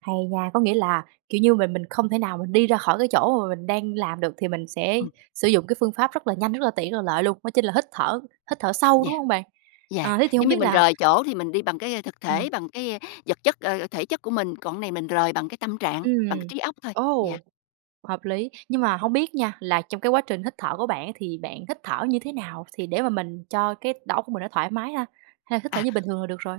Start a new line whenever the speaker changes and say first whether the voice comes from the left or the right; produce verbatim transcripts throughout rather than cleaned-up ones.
right: Hay nha! Có nghĩa là, kiểu như, mình mình không thể nào mình đi ra khỏi cái chỗ mà mình đang làm được, thì mình sẽ
left: Ừm.
right: sử dụng cái phương pháp rất là nhanh, rất là tiện, rất là lợi luôn, đó chính là hít thở, hít thở sâu, đúng
left: Yeah,
right: hông bạn?
left: yeah.
right: À, thế thì hông
left: Giống như
right: biết
left: mình
right: là
left: rời chỗ thì mình đi bằng cái, ơ, thực
right: Ừm.
left: thể, bằng cái, ơ, vật chất, ờ, ờ, thể chất của mình, còn cái này mình rời bằng cái tâm trạng, bằng cái
right: Ừm,
left: trí óc thôi, yeah.
right: ồ, hợp lý. Nhưng mà hông biết nha, là trong cái quá trình hít thở của bạn á thì bạn hít thở như thế nào thì để mà mình cho cái đầu óc của mình nó thoải mái ha? Hay hít thở
left: À.
right: như bình thường là được rồi?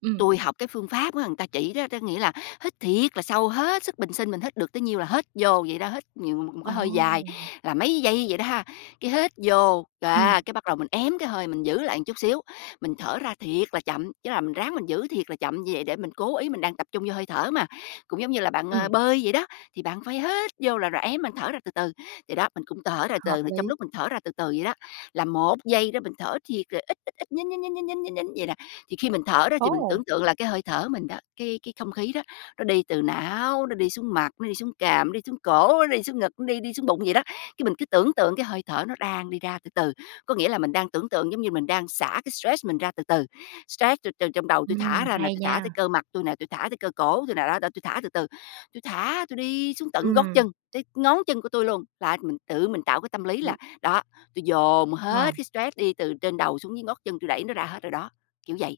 right: Ừm.
left: Tui học cái phương pháp á, người ta chỉ đó, đó nghĩa là hít thiệt là sâu hết sức bình sinh mình hít được tới nhiêu là hết vô vậy đó, hít nhiều một một cái hơi dài
right: Ồ!
left: là mấy giây vậy đó ha, cái hít vô. Đ
right: Ừm.
left: á, cái bắt đầu mình ém cái hơi mình giữ lại một chút xíu, mình thở ra thiệt là chậm, chứ là mình ráng mình giữ thiệt là chậm như vậy để mình cố ý, mình đang tập trung vô hơi thở mà. Cũng giống như là bạn,
right: Ừm.
left: à, bơi vậy đó, thì bạn phải hít vô là rồi ém, bạn thở ra từ từ vậy đó, mình cũng tở ra từ
right: Hợp
left: từ. Trong
right: lý!
left: lúc mình thở ra từ từ vậy đó, là một giây đó mình thở thiệt là ít, ít, ít, nhín, nhín, nhín, nhín, nhín, nhín, nhín vậy nè, thì khi mình thở đó thì mình
right: Ồ!
left: tưởng tượng là cái hơi thở của mình đó, cái cái không khí đó, nó đi từ não, nó đi xuống mặt, nó đi xuống cằm, nó đi xuống cổ, nó đi xuống ngực, nó đi đi xuống bụng vậy đó. Cái mình cứ tưởng tượng cái hơi thở nó đang đi ra từ từ, có nghĩa là mình đang tưởng tượng giống như mình đang xả cái stress mình ra từ từ. Stress tui từ trong đầu tui
right: Ừm,
left: thả ra nè,
right: hay
left: tui thả tới
right: nha!
left: cơ mặt tui nè, tui thả tới cơ cổ tui nè, đó, đó, tui thả từ từ, tui thả, tui đi xuống tận gót
right: Ừm.
left: chân, tới ngón chân của tui luôn. Là mình tự mình tạo cái tâm lý
right: Ừm.
left: là, đó, tui dồn
right: À.
left: hết cái stress đi từ trên đầu xuống dưới ngót chân, tui đẩy nó ra hết rồi đó, kiểu vậy,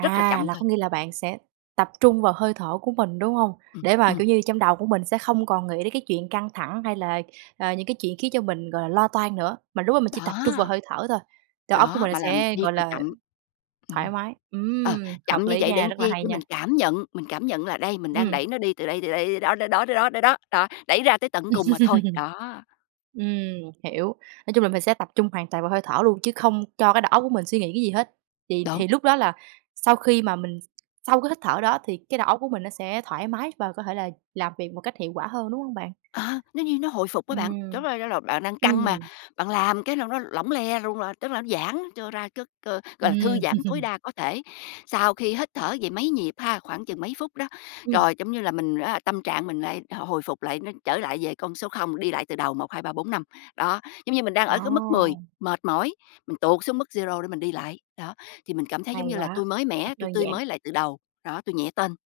left: rất là chậm
right: là
left: thôi.
right: có nghĩa là bạn sẽ tập trung vào hơi thở của mình, đúng hông?
left: Ừm,
right: Để mà,
left: ừm.
right: kiểu như, trong đầu của mình sẽ không còn nghĩ đến cái chuyện căng thẳng hay là, à, những cái chuyện khiến cho mình gọi là lo toan nữa mà lúc đó mình chỉ tập trung vào
left: Đó.
right: hơi thở thôi, đầu óc của
left: Đó,
right: mình nó
left: mà làm
right: sẽ,
left: thiệt
right: gọi
left: là
right: là,
left: chậm,
right: thoải
left: ừm,
right: mái.
left: ờ,
right: Ừm,
left: chậm
right: hợp
left: như
right: lý
left: vậy để
right: nha,
left: làm
right: rất là
left: chi?
right: hay
left: Để
right: nha.
left: mình cảm nhận, mình cảm nhận là đây, mình đang
right: Ừm.
left: đẩy nó đi từ đây, từ đây đi đó, đó, đó, đó, đó, đó, đó, đó, đẩy ra tới tận cùng mà thôi, đó.
right: Ừm, hiểu, nói chung là mình sẽ tập trung hoàn toàn vào hơi thở luôn, chứ không cho cái đầu óc của mình suy nghĩ cái gì hết, thì
left: Đúng.
right: thì lúc đó là sau khi mà mình sau cái hít thở đó, thì cái đầu óc của mình nó sẽ thoải mái và có thể là làm việc một cách hiệu quả hơn, đúng hông bạn?
left: Ờ, nó như nó hồi phục á bạn,
right: Ừm.
left: chẳng qua chả là bạn đang căng mà,
right: Ừm.
left: bạn làm cái nâu nó lỏng le luôn là tức là nó giãn cho ra cất ơ, gọi là, thư
right: Ừm.
left: giãn tối đa có thể. Sau khi hít thở vậy mấy nhịp ha, khoảng chừng mấy phút đó,
right: Ừm.
left: rồi, giống như là, mình r a, tâm trạng mình lại hồi hồi phục lại nó trở lại về con số không, đi lại từ đầu một hai ba bốn năm đó, giống như mình đang ở cái mức mười,
right: Ồ!
left: mệt mỏi, mình tụt xuống mức zero để mình đi lại, đó, thì mình cảm thấy, giống
right: Hay
left: như là,
right: quá!
left: tui mới
right: Rất
left: mẻ, tui
right: đơn
left: tươi
right: giản.
left: mới lại từ đầu, đó, tui nhẹ tênh.